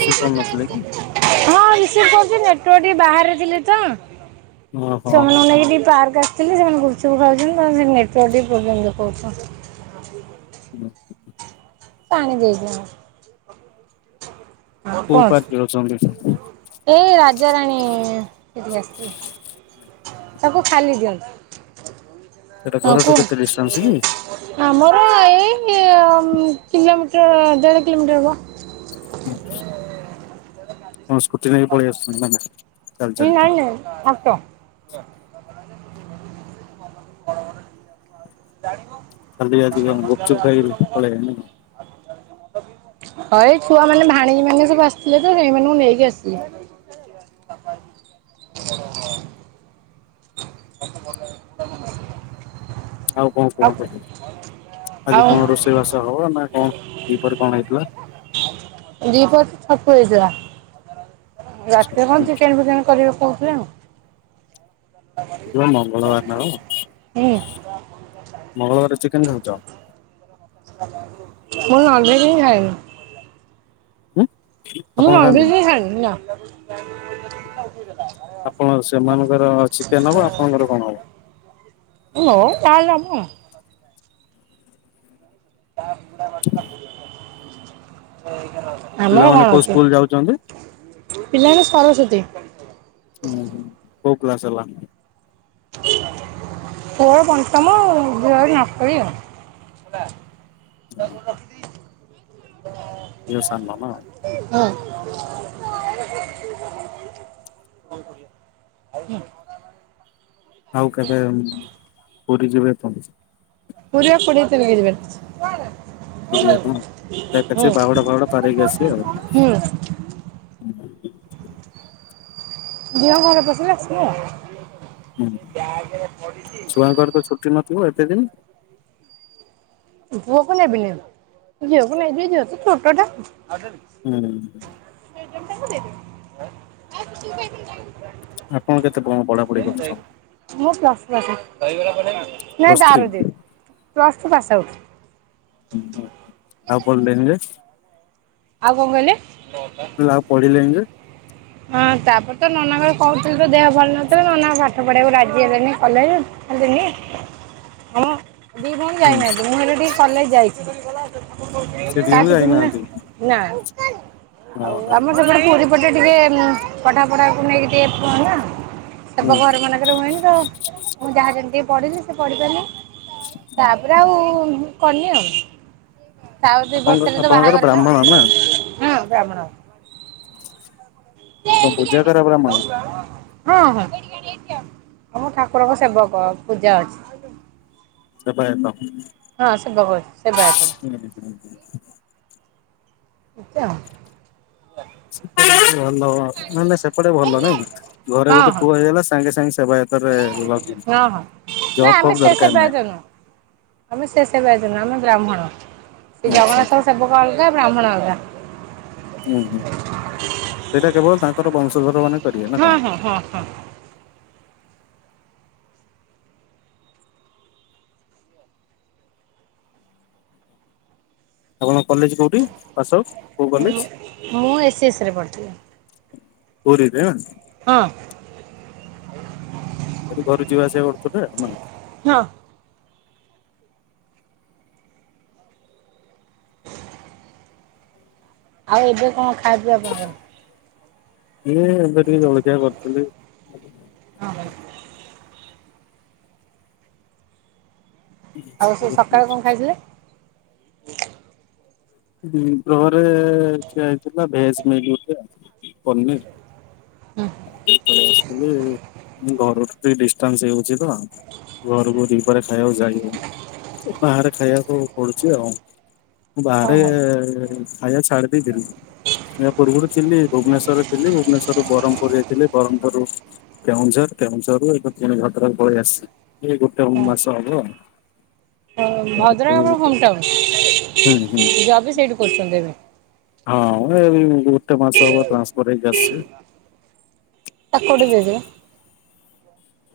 ସେ ପାରୁ ନଥିଲେ କି ହଁ କହୁଛି ନେଟ ଟିକେ ବାହାରେ ଥିଲେ ତ ଓହୋ ଛୁଆମାନେଙ୍କୁ ନେଇକି ଟିକେ ପାର୍କ ଆସିଥିଲେ ସେମାନେ ଗୁଚୁ ଖାଉଛନ୍ତିେ ଟିକେ ପର୍ଯ୍ୟନ୍ତ କହୁ ହୁଁ। ପାଣି ଦେଇଜନା। କୋଉ ପାର୍କରେ ଅଛନ୍ତି ପାଞ୍ଚ। ଏଇ ରାଜାରାଣୀ ଏଠିକି ଆସିଛି ତାକୁ ଖାଲି ଦିଅନ୍ତୁ। ସେଇଟା ହଁ ଘରଠୁ କେତେ କୁହନ୍ତୁ। ଡିଷ୍ଟାନ୍ସ କି? ଆମର ଏଇ କିଲୋମିଟର ଦେଢ କିଲୋମିଟର ହବ। ହଁ ସ୍କୁଟି ନେଇକି ପଳେଇ ଆସୁଛନ୍ତି। ଚାଲି ହଁ ଚାଲି ଅଣେ ଅଟ। ବଡ ବଡ ଠିକ ଜାଣିବ। ହାି ଆଜି ଗୁପଚୁପ ଖାଇରି ପଳେଇ ହଁ ଏଇ ଛୁଆ ମାନେ ଭାଣିକୀ ମାନେ ସବୁ ଆସିଥିଲେ ତ ସେଇମାନଙ୍କୁ ନେଇକି ଆସିବେ। ଆଉ କଣ କୁହନ୍ତୁ ଆଜି ଆଉ କଣ ରୋଷେଇ ବାସ ହବ ନା କଣ ଦିପରେ କଣ ହେଇଥିଲା? ଦିପ ଛକୁ ହେଇଥିଲା ରାତିରେ କଣ ଚିକେନ ଫିକେନ କରିବାକୁ କହୁଥିଲେ ଆ ଆଜି ମଙ୍ଗଳବାର ନା କଣ ହୁଁ। ମୁଁ ମଙ୍ଗଳବାର ଚିକେନ ଖାଉଛ ନଲବ ହଁ ଖାଇନି। ହୁଁ। ମୁଁ ଆଙ୍ଗଛି ଖାଇ ନା ଆପଣ ସେମାନଙ୍କର ଚିକେନ ହବ ଆପଣଙ୍କର କଣ ହବ [unintelligible] ହ ହ ତାହା ଦବ। ତା ଫୁଡା କରିଥିଲା ପିଲାମାନେ କୋଉ ସ୍କୁଲ ଯାଉଛନ୍ତି? ତଇ [unintelligible] [unintelligible] ତୋର ପଞ୍ଚମ ଦେହରେ ନଷ୍ଟ ଆଉ। ଝିଅ ସାନ ନା ହେ ହଁ। ଆଉ କେବେ ପୁରୀ ଯିବେ ତ? [unintelligible] ହୁଁ [unintelligible] ବାହୁଡା ଫାହୁଡା ପରେଇକି ଆସିବେ ଆଉ। ହୁଁ [inaudible] ତାଙ୍କର ତ ଛୁଟି ନ ତୁ ଏତେ ଦିନ ପୁଅକୁ ନେବି ନି। ଝିଅକୁ ନେବି, ଝିଅ ତ ଛୋଟ ଟା। ହୁଁ। [inaudible] ଆପଣ କେତେ କଣ ପଢାପଢି କରୁଛନ୍? ମୁଁ ପ୍ଲସ [inaudible] ନାଇଁ ପ୍ଲସ୍ ଥ୍ରୀ ତାର ଦେ। Plus two pass out. ହୁଁ। ଆଉ କଲ ଦେବି ଯେ ଆଉ କଣ କହିଲେ? ଲା, ଆଉ ପଢିଲେନି ଯେ। ହଁ ତାପରେ ତ ନନାଙ୍କର କହୁଥିଲୁ ତ ଦେହ ଭଲ ନଥିଲା ନନା ପାଠ ପଢେଇବାକୁ ରାଜି ହେଲେନି କଲେଜ। ହେଲେନି। ହଁ ଦି ଭଉଣୀ ହୁଁ ଯାଇନାହାନ୍ତି ମୁଁ ହେଲେ ଟିକେ କଲେଜ ଯାଇଛି। ସେଥିପାଇଁ ଯାଇନାହାନ୍ତି ନା ଆଉ ଓହୋ ଆମର ସେପଟେ ପୂରୀ ଏ ପଟେ ଟିକେ ଉମ ପଢା ପଢାକୁ ନେଇକି ଟିକେ କୁହ ନା। ସେ [unintelligible] ହୁଁ ଘରମାନେ ପାଖରେ ହୁଏନି ତ, ମୁଁ ଯାହା ଯେମିତି ପଢ଼ିଲି ସେ ପଢ଼ିପାରିଲି। ତାପରେ ଆଉ କନି ଆଉ। ତା ଦି ଆପଣଙ୍କ ବର୍ଷରେ ତ ବାହା ଆପଣଙ୍କର କରିଲ। ବ୍ରାହ୍ମଣ ନା ହଁ ବ୍ରାହ୍ମଣ। [inaudible] କଣ ପୂଜା କର ବ୍ରାହ୍ମଣ? ହଁ ହଁ। ଆମ ଠାକୁରଙ୍କ ସେବକ ପୂଜା ଅଛି। ସେବାୟତ। ହଁ ସେ ବହ, [unintelligible] ସେବାୟତ। ହୁଁ ହୁଁ ହୁ ଆଚ୍ଛା। ନା। [inaudible] ଭଲ। ମାନେ ସେପଟେ ଭଲ ନାଇଁ କି, ଘରେ ହଁ ଗୋଟେ ହଁ ପୁଅ ହେଇଗଲା ସାଙ୍ଗେ ସାଙ୍ଗେ ସେବାୟ ହଁ ହଁ। ନା ଫବ୍ ଆମେ ସେ ଦରକାର ନାହିଁ ସେବାୟତ ନୁହଁ। ଆମେ ସେ ସେବାୟତ ନୁହଁ ଆମେ ବ୍ରାହ୍ମଣ। ସେ ଆଚ୍ଛା ଆଚ୍ଛା ଜଗନ୍ନାଥଙ୍କ ସେବକ ଅଲଗା ବ୍ରାହ୍ମଣ ଅଲଗା। ହୁଁ ହୁଁ। ସେଇଟା କେବଳ ତାଙ୍କର ବଂଶଧର ମାନେ କରିବେ ନା ହଁ କଣ? ହଁ ହଁ ହଁ। ଆପଣଙ୍କ କଲେଜ କଉଠି ପାସ୍ ଆଉଟ୍? କୋଉ କଲେଜ? ହ୍ୟାଲୋ। ମୁଁ ଏସ୍ ଏସ୍ ରେ ପଢ଼ିଥିଲି। ପୁରୀ ରେ। ହଁ। ଏବେ ଘରୁ ଯିବା ଆସିବା କରୁଥିବେ ଆଉ। ହଁ। ଆଉ ଏବେ କଣ ଖାଦ୍ୟ ଆପଣଙ୍କର? ଇଏ ଏବେ ଟିକେ ଜଳଖିଆ କରିଥିଲି। ହଁ। ଆଉ ସେ ସକାଳେ କଣ ଖାଇଥିଲେ? ଦିପହରେ ଖିଆ ହେଇଥିଲା ଭେଜ ମିଲ୍ ଗୋଟେ, ପନିର। ହୁଁ। [inaudible] ଫାଳେ ଆସିଥିଲେ। ଉମ ଘର ବି ଡିସଷ୍ଟାନ୍ସ ହେଇଯାଉଛି ତ। ଘରକୁ ଦିପହରେ ଖାଇବାକୁ ଯାଇହଉନି। ବାହାରେ ଖାଇବାକୁ ପଡୁଛି ଆଉ। ବାହାରେ ଓହୋ ଖାଇବା ସାଢେ ଦେଇଦେଲି। ଏହା ପୂର୍ବରୁ ଥିଲି ଭୁବନେଶ୍ଵର ଥିଲି ଭୁବନେଶ୍ୱର ରୁ ବରହମ ପୁର ରେ ଥିଲି। ବ୍ରହ୍ମପୁରରୁ କେଉଁଝର, କେଉଁଝର ରୁ ଏବେ ପୁଣି ଭଦ୍ରକ ପଳେଇ ଆସିଛି। ଏ ଗୋଟେ ଉମ ମାସ ହବ। ଭଦ୍ରକ ଏଠୁ ଆମର ହୁଁ ହୋମ ଟାଉନ। ହୁଁ ଜବ୍ ବି ସେଇଠି କରୁଛନ୍ତି ଏବେ। ହଁ ଏ ଗୋଟେ ମାସ ହବ ଟ୍ରାନ୍ସପର ହେଇକି ଆସିଚି। ତାକୁ ଗୋଟେ ଦେଇଦେବେ।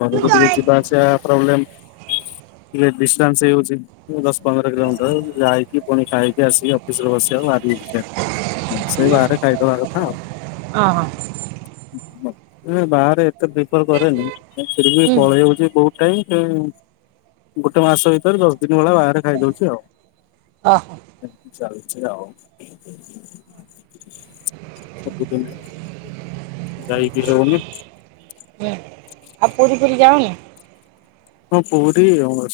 ଘରକୁ ଟିକେ ଯିବା ଆସିବା ପ୍ରବ୍ଲେମ୍ ଟିକେ ଡିଷ୍ଟାନ୍ସ ହେଇଯାଉଚି। ଦଶ ପନ୍ଦର କିଲୋମିଟର ଯାଇକି ପୁଣି ଖାଇକି ଆସିକି ଅଫିସରେ ବସିବାକୁ ଭାରି ସେ ବାହାରେ ଖାଇଦବା କଥା ଆଉ। ହଁ ହଁ ବାହାରେ ଏତେ ପ୍ରିଫର କରେନି। ହେଲେ ଫିର୍ବି ହୁଁ ପଳେଇ ଆଉଚି କୋଉ କାଇଁ [unintelligible] ଗୋଟେ ମାସ ଭିତରେ ଦଶ ଦିନ ଭଳି ବାହାରେ ଖାଇଦଉଛି ଆଉ। ଅ ହୋ। ଏମିତି ଚାଲିଚି ଆଉ। ସବୁଦିନ ଆଉ ଯାଇ ବି ହଉନି। ହଁ ଆଉ ପୁରୀ ଫୁରୀ ଯାଓନି? ହଁ ପୁରୀ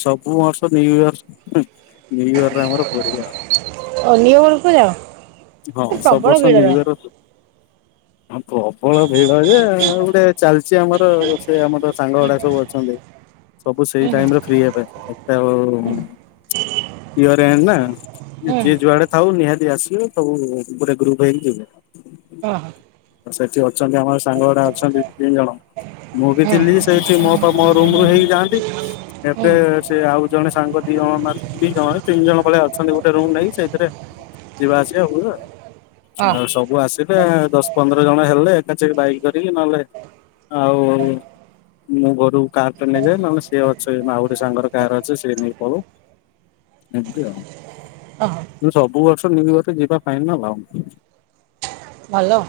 ସବୁ ବର୍ଷ ନିଉ ଇୟର ନିଉ ଇୟରରେ ଆମର ପୁରୀ ଆଉ। ଓ ନିଉ ଇୟର କୁ ଯାଅ। ହଁ ସବୁ ପ୍ରବଳ ବର୍ଷ ଭିଡ଼ ନିଉ ରହେ ଇୟର ହଁ ପ୍ରବଳ ଭିଡ ଯେ ଗୋଟେ ଚାଲିଛି ଆମର ସେ ଆମର ସାଙ୍ଗ ଗୁଡା ସବୁ ଅଛନ୍ତି। ସବୁ ସେଇ ହୁଁ ଟାଇମରେ ଫ୍ରି ହେବେ। ଏତେ ଆଉ ଫ୍ରି ହରେନି ନା। ହୁଁ ଯିଏ ଯୁଆଡେ ଥାଉ ନିହାତି ଆସିବେ ସବୁ ଗୋଟେ ଗ୍ରୁପ ହେଇକି ଯିବୁ। ହଁ ହଁ। ସେଠି ଅଛନ୍ତି ଆମର ସାଙ୍ଗ ଗୁଡ଼ା ଅଛନ୍ତି ତିନି ଜଣ ମୁଁ ବି ହଁ ଥିଲି ଯେ ସେଠି ମୋ ମୋ ରୁମ ରୁ ହେଇି ଯାଆନ୍ତି। ହୁଁ ଏବେ ସେ ଆଉ ଜଣେ ସାଙ୍ଗ ଦିଜଣ। [unintelligible] ଦି ଜଣ ତିନି ଜଣ ଭଳିଆ ଅଛନ୍ତି ଗୋଟେ ରୁମ ନେଇ ସେଇଥିରେ ଯିବା ଆସି ହଁ [unintelligible] ଆଉ ସବ ମୁଁ ଆସିଲେ ଦଶ ପନ୍ଦର ଜଣ ହେଲେ ଏକାଛେକେ ବାଇକ୍ କରିକି ନେଲେ ଆଉ ମୁଁ ଘରୁ କାର ଟା ନେଇଯାଏ। ନହେଲେ ସିଏ ଅଛି ଆଉ ଗୋଟେ ସାଙ୍ଗର କାର ଅଛି ସିଏ ନେଇକି ପଳଉ। ଏମତି ଆଉ। ଓହୋ କିନ୍ତୁ ସବୁ ବର୍ଷ ନିଉ ଇୟର ଯିବା ଫାଇନାଲ। ହାଲୋ।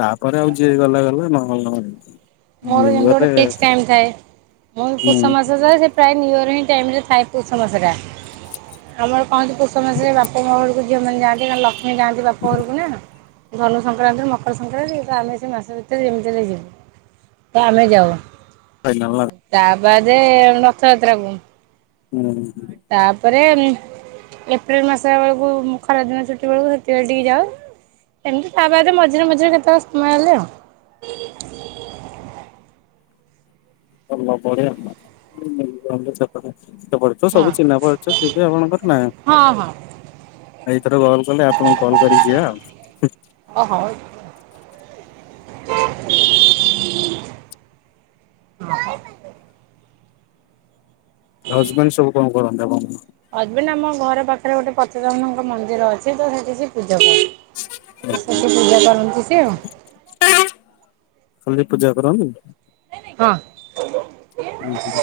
ତାପରେ ଆଉ ଯିଏ ଗଲା ଗଲେ ନହେଲେ ନ ଯାଆନ୍ତୁ। ମୋର ଯେମତି ଗୋଟେ ଫିକ୍ସ ଟାଇମ୍ ଥାଏ। ମୋର ହୁଁ ପୁଷ ମାସ ଯାଏ ସେ ପ୍ରାୟ ନ୍ୟୁୟର ହିଁ ଟାଇମରେ ଥାଏ ପୌଷ ମାସଟା। ଆମର କହନ୍ତି ପୌଷ ମାସରେ ବାପା ମା ଯୋଉ ଝିଅମାନେ ଯାଆନ୍ତି ଲକ୍ଷ୍ମୀ ଯାଆନ୍ତି ବାପା ଘରକୁ ନା ଧନୁ ସଂକ୍ରାନ୍ତି ରୁ ମକର ସଂକ୍ରାନ୍ତି ଯାହା ହେଲେ ସେ ମାସେ ଭିତରେ ଯେମିତି ହେଲେ ଯିବୁ। ତ ଆମେ ଯାଉ। [unintelligible] ତା ବାଦେ ରଥଯାତ୍ରା କୁ। ହୁଁ। ତାପରେ ଏପ୍ରିଲ ମାସ ବେଳକୁ ଖରାଦିନ ଛୁଟି ବେଳକୁ ସେତବେଳେ ଟିକେ ଯାଉ। ଏମିତି ତା ବାଦେ ମଝିରେ ମଝିରେ କେତେବେଳେ ସମୟ ହେଲେ ଆଉ। [unintelligible] ତ ସବୁ ଚିହ୍ନା ହଁ ପରିଚ ଥିବେ ଆପଣଙ୍କର ନା। ହଁ ହଁ ଏଇଥର ଘରକୁ ଗଲେ ଆପଣଙ୍କୁ କଲ୍ କରିକି ଯିବା ଆଉ। ଓ ହଉ। ହଜବେଣ୍ଡ ସବୁ କଣ କରନ୍ତି ଆପଣଙ୍କର? ହଜବେଣ୍ଡ ଆମ ଘର ପାଖରେ ଗୋଟେ ପତିତ ପାବନ ଙ୍କ ମନ୍ଦିର ଅଛି ତ ସେଠି ସେ ପୂଜା କରନ୍ତି। ସେଠି ପୂଜା କରନ୍ତି ସିଏ ଆଉ। ଖାଲି ପୂଜା କରନ୍ତି। ହଁ। ହୁଁ ହୁଁ।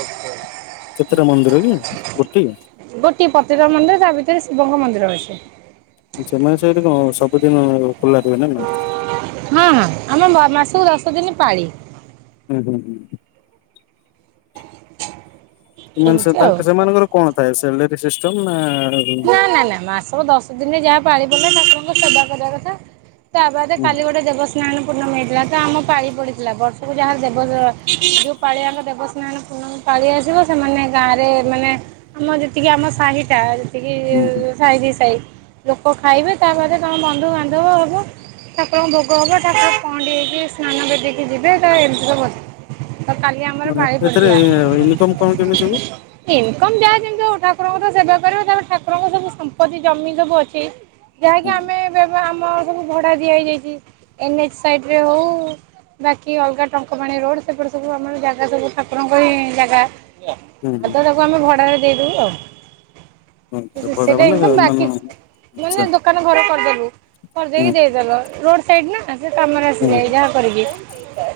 କେତେଟା ମନ୍ଦିର କି? ଗୋଟିଏ। ଗୋଟିଏ ପଥିର ମାନେ ତା ଭିତରେ ଶିବଙ୍କ ମନ୍ଦିର ରହିଛି। ସେମାନେ ସେଇଠି କଣ ସବୁଦିନ ଖୋଲା ରୁହେ ନା ନା ହଁ ହଁ ଆମେ ମ ମାସକୁ ଦଶ ଦିନେ ପାଳି। ଉଁ ହୁଁ ହୁଁ। [inaudible] ଏମାନେ ସ ଆଉ। ତାଙ୍କ ସେମାନଙ୍କର କଣ ଥାଏ ସେଲେରୀ ସିଷ୍ଟମ୍ ନା ନା ନା ନା ମାସକୁ ଦଶ ଦିନରେ ଯାହା ପାଳି ପଡ଼ିଲା ଠାକୁରଙ୍କ ସେବା କରିବା କଥା। ତା ବାଦେ କାଲି ଗୋଟେ ଦେବସ୍ ସ୍ନାନ ପୂର୍ଣ୍ଣମୀ ହେଇଥିଲା ତ ଆମ ପାଳି ପଡ଼ିଥିଲା ବର୍ଷକୁ ଯାହାର ଦେବ ସ ଯୋଉ ପାଳି ଆମ ଦେବସ୍ନାନ ପୂର୍ଣ୍ଣମୀ ପାଳି ଆସିବ ସେମାନେ ଗାଁରେ ମାନେ ଆମ ଯେତିକି ଆମ ସାହିଟା ଯେତିକି ହୁଁ ହୁଁ ସାଇ କି ସାଇ ଲୋକ ଖାଇବେ ତାପରେ କଣ ବନ୍ଧୁବାନ୍ଧବ ହବ। ଠାକୁରଙ୍କ ଭୋଗ ହବ ଠାକୁର ପହଣ୍ଡି ହେଇକି ସ୍ନାନ ବିଧକି ଯିବେ ତା ଏମିତି ସବୁ ଅଛି। ଆଉ କାଲି ଆମର ପାଳି ଏଥିରେ ପଡିଥିଲା। ଇନକମ କଣ କେମିତି ହୁଏ? ଇନକମ୍ ଯାହା ଯେମିତି ଆଉ ଠାକୁରଙ୍କର ତ ସେବା କରିବ ତାପରେ ଠାକୁରଙ୍କ ସବୁ ସମ୍ପତ୍ତି ଜମି ସବୁ ଅଛି। ଯାହାକି ହୁଁ ଆମେ ଏବେ ଏବେ ଆମ ସବୁ ଭଡା ଦିଆ ହେଇଯାଇଛି ଏନ୍ ଏଚ୍ ସାଇଡରେ ହୋଉ ବାକି ଅଲଗା ଟଙ୍କପାଣି ରୋଡ୍ ସେପଟେ ସବୁ ଆମର ଜାଗା ସବୁ ଠାକୁରଙ୍କ ହିଁ ଜାଗା। ହୁଁ ହୁଁ। ଆଉ ତ ତାକୁ ଆମେ ଭଡାରେ ଦେଇଦୋଉ ଆଉ। ଆଚ୍ଛା ଏରା ଭଡା ସେଟା ମାନେ ଏକଦମ ମାନେ ବାକି ମାନେ ଆଚ୍ଛା ଦୋ ଦୋକାନ ଘର କରଦୋବୁ ହୁଁ କରଦେଇକି ଦେଇଦେଲ ରୋଡ ସାଇଡନା ସେ କାମରେ ହୁଁ ଆସିଯାଏ ଯାହା କରିକି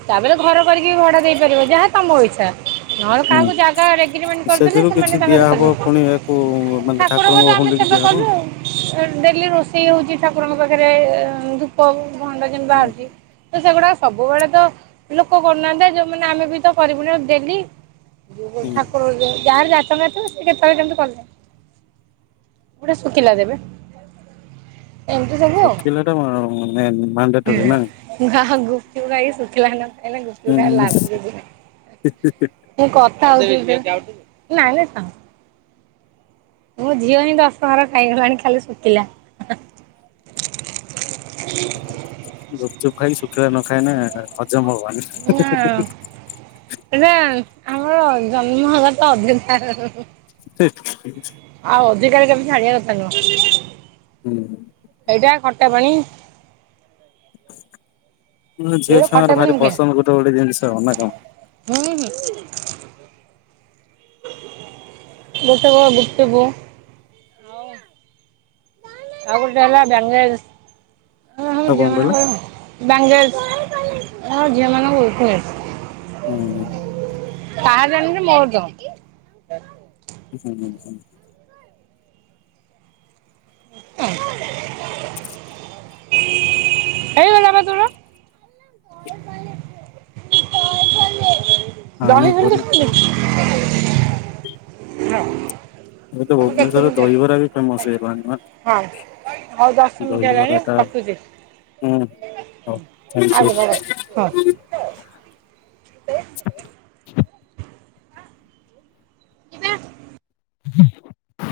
ତାପରେ ଘର କରିକି ଭଡା ଦେଇପାରିବ ଯାହା ତମ ଇଚ୍ଛା। ନହେଲେ ହୁଁ। କାହାକୁ ଜାଗାରେ ଏଗ୍ରିମେଣ୍ଟ୍ କରଦେଲେ ସେମାନେ ତାଙ୍କର କରିବେ। କୋଉ ଠାକୁରଙ୍କର ତ ଆମେ ସେବା କଲୁ। ଡେଲି ରୋଷେଇ ହୋଉଚି ଠାକୁରଙ୍କ ପାଖରେ ଏ ଧୂପ ଭଣ୍ଡା ଯେନ୍ ହୁଁ ବାହାରୁଚି। ତ ସେଗୁଡାକ ସବୁବେଳେ ତ ଲୋକ କରୁନାହାନ୍ତି ଆ ଯୋଉମାନେ ଆମେ ବି ତ କରିବୁନି ଆଉ ଡେଲି। ହୁଁ ଠାକୁର ଯାହା ଯାହାର [unintelligible] ଥିବ ସେ କେତେବେଳେ କେମିତି କଲେ। ଗୋଟେ ଶୁଖିଲା ଦେବେ। ଏମିତି ସବୁ ଆଉ। ଶୁଖିଲାଟା କଣ ମାନେ ମାଣ୍ଡାଟୋରି ନା। ନା ଗୁପଚୁପ ଖାଇକି ଶୁଖିଲା ନ ଖାଇଲେ ଗୁପଚୁପ ହୁଁ ଖାଇବାର ଲାଭ କିଛି ନାଇଁ। ମୁଁ କଥା ହୋଉଚି ଯେ ନାଇଁ ନାଇଁ ଥା। ମୋ ଝିଅ ହିଁ ଦଶଟଙ୍କାର ଖାଇଗଲାଣି ଖାଲି ଶୁକିଲା। ଗୁପଚୁପ ଖାଇକି ଶୁଖିଲା ନ ଖାଇନେ ହଜମ ହବନି। ଏଟା ଆମର ଜନ୍ମଗତ ଅଧିକାର। ହେ ହେ ହେ ଆଉ ଅଧିକାରକୁ ଏମତି ଛାଡିବା କଥା ନୁହଁ। ହୁଁଁ। ଏଇଟା ଖଟା ପାଣି। ଉଁ ଝିଅ ଏଇଟା ଖଟା ଛୁଆଙ୍କର ପାଣି ଭାରି ମୁଖେ ପସନ୍ଦ ଗୋଟେ ଗୋଟେ ଜିନଷ ନା କଣ। ହୁଁ ହୁଁ। ଦୋସାକୁ ଆଉ ଗୁପଚୁପୁ ଆଉ ଗୋଟେ ହେଲା ବାଙ୍ଗେଲସ୍ ଏରା ସବୁ ହେଲା ଆଉ କଣ ଝିଅ କହିଲ? ମାନଙ୍କର ବାଙ୍ଗେଲସ୍ ଏରାକ ଝିଅମାନଙ୍କ ୱିକନେସ୍। ହୁଁଉଁ। ତାହା ଯେମତି ମୋର ତ ହୁଁ ହୁଁ। ହ ହେଇଗଲା ପା ତୋର। ପାଣି ପରି ବହିବୁନ୍ଦି ଖା ଏବେ ତ ଭୁବନେସ୍ୱରରେ ଦହିବରା ବି ଫେମସ୍ ହେଇଗଲାଣି ନା। ହୋଉ ହୁଁ ଦଶମିନଟି ହଉ ଥ୍ୟାଙ୍କ ୟୁ। ହେଲାଣି ରଖୁଚି। ହଁ। ଯିବା। ହୁଁ।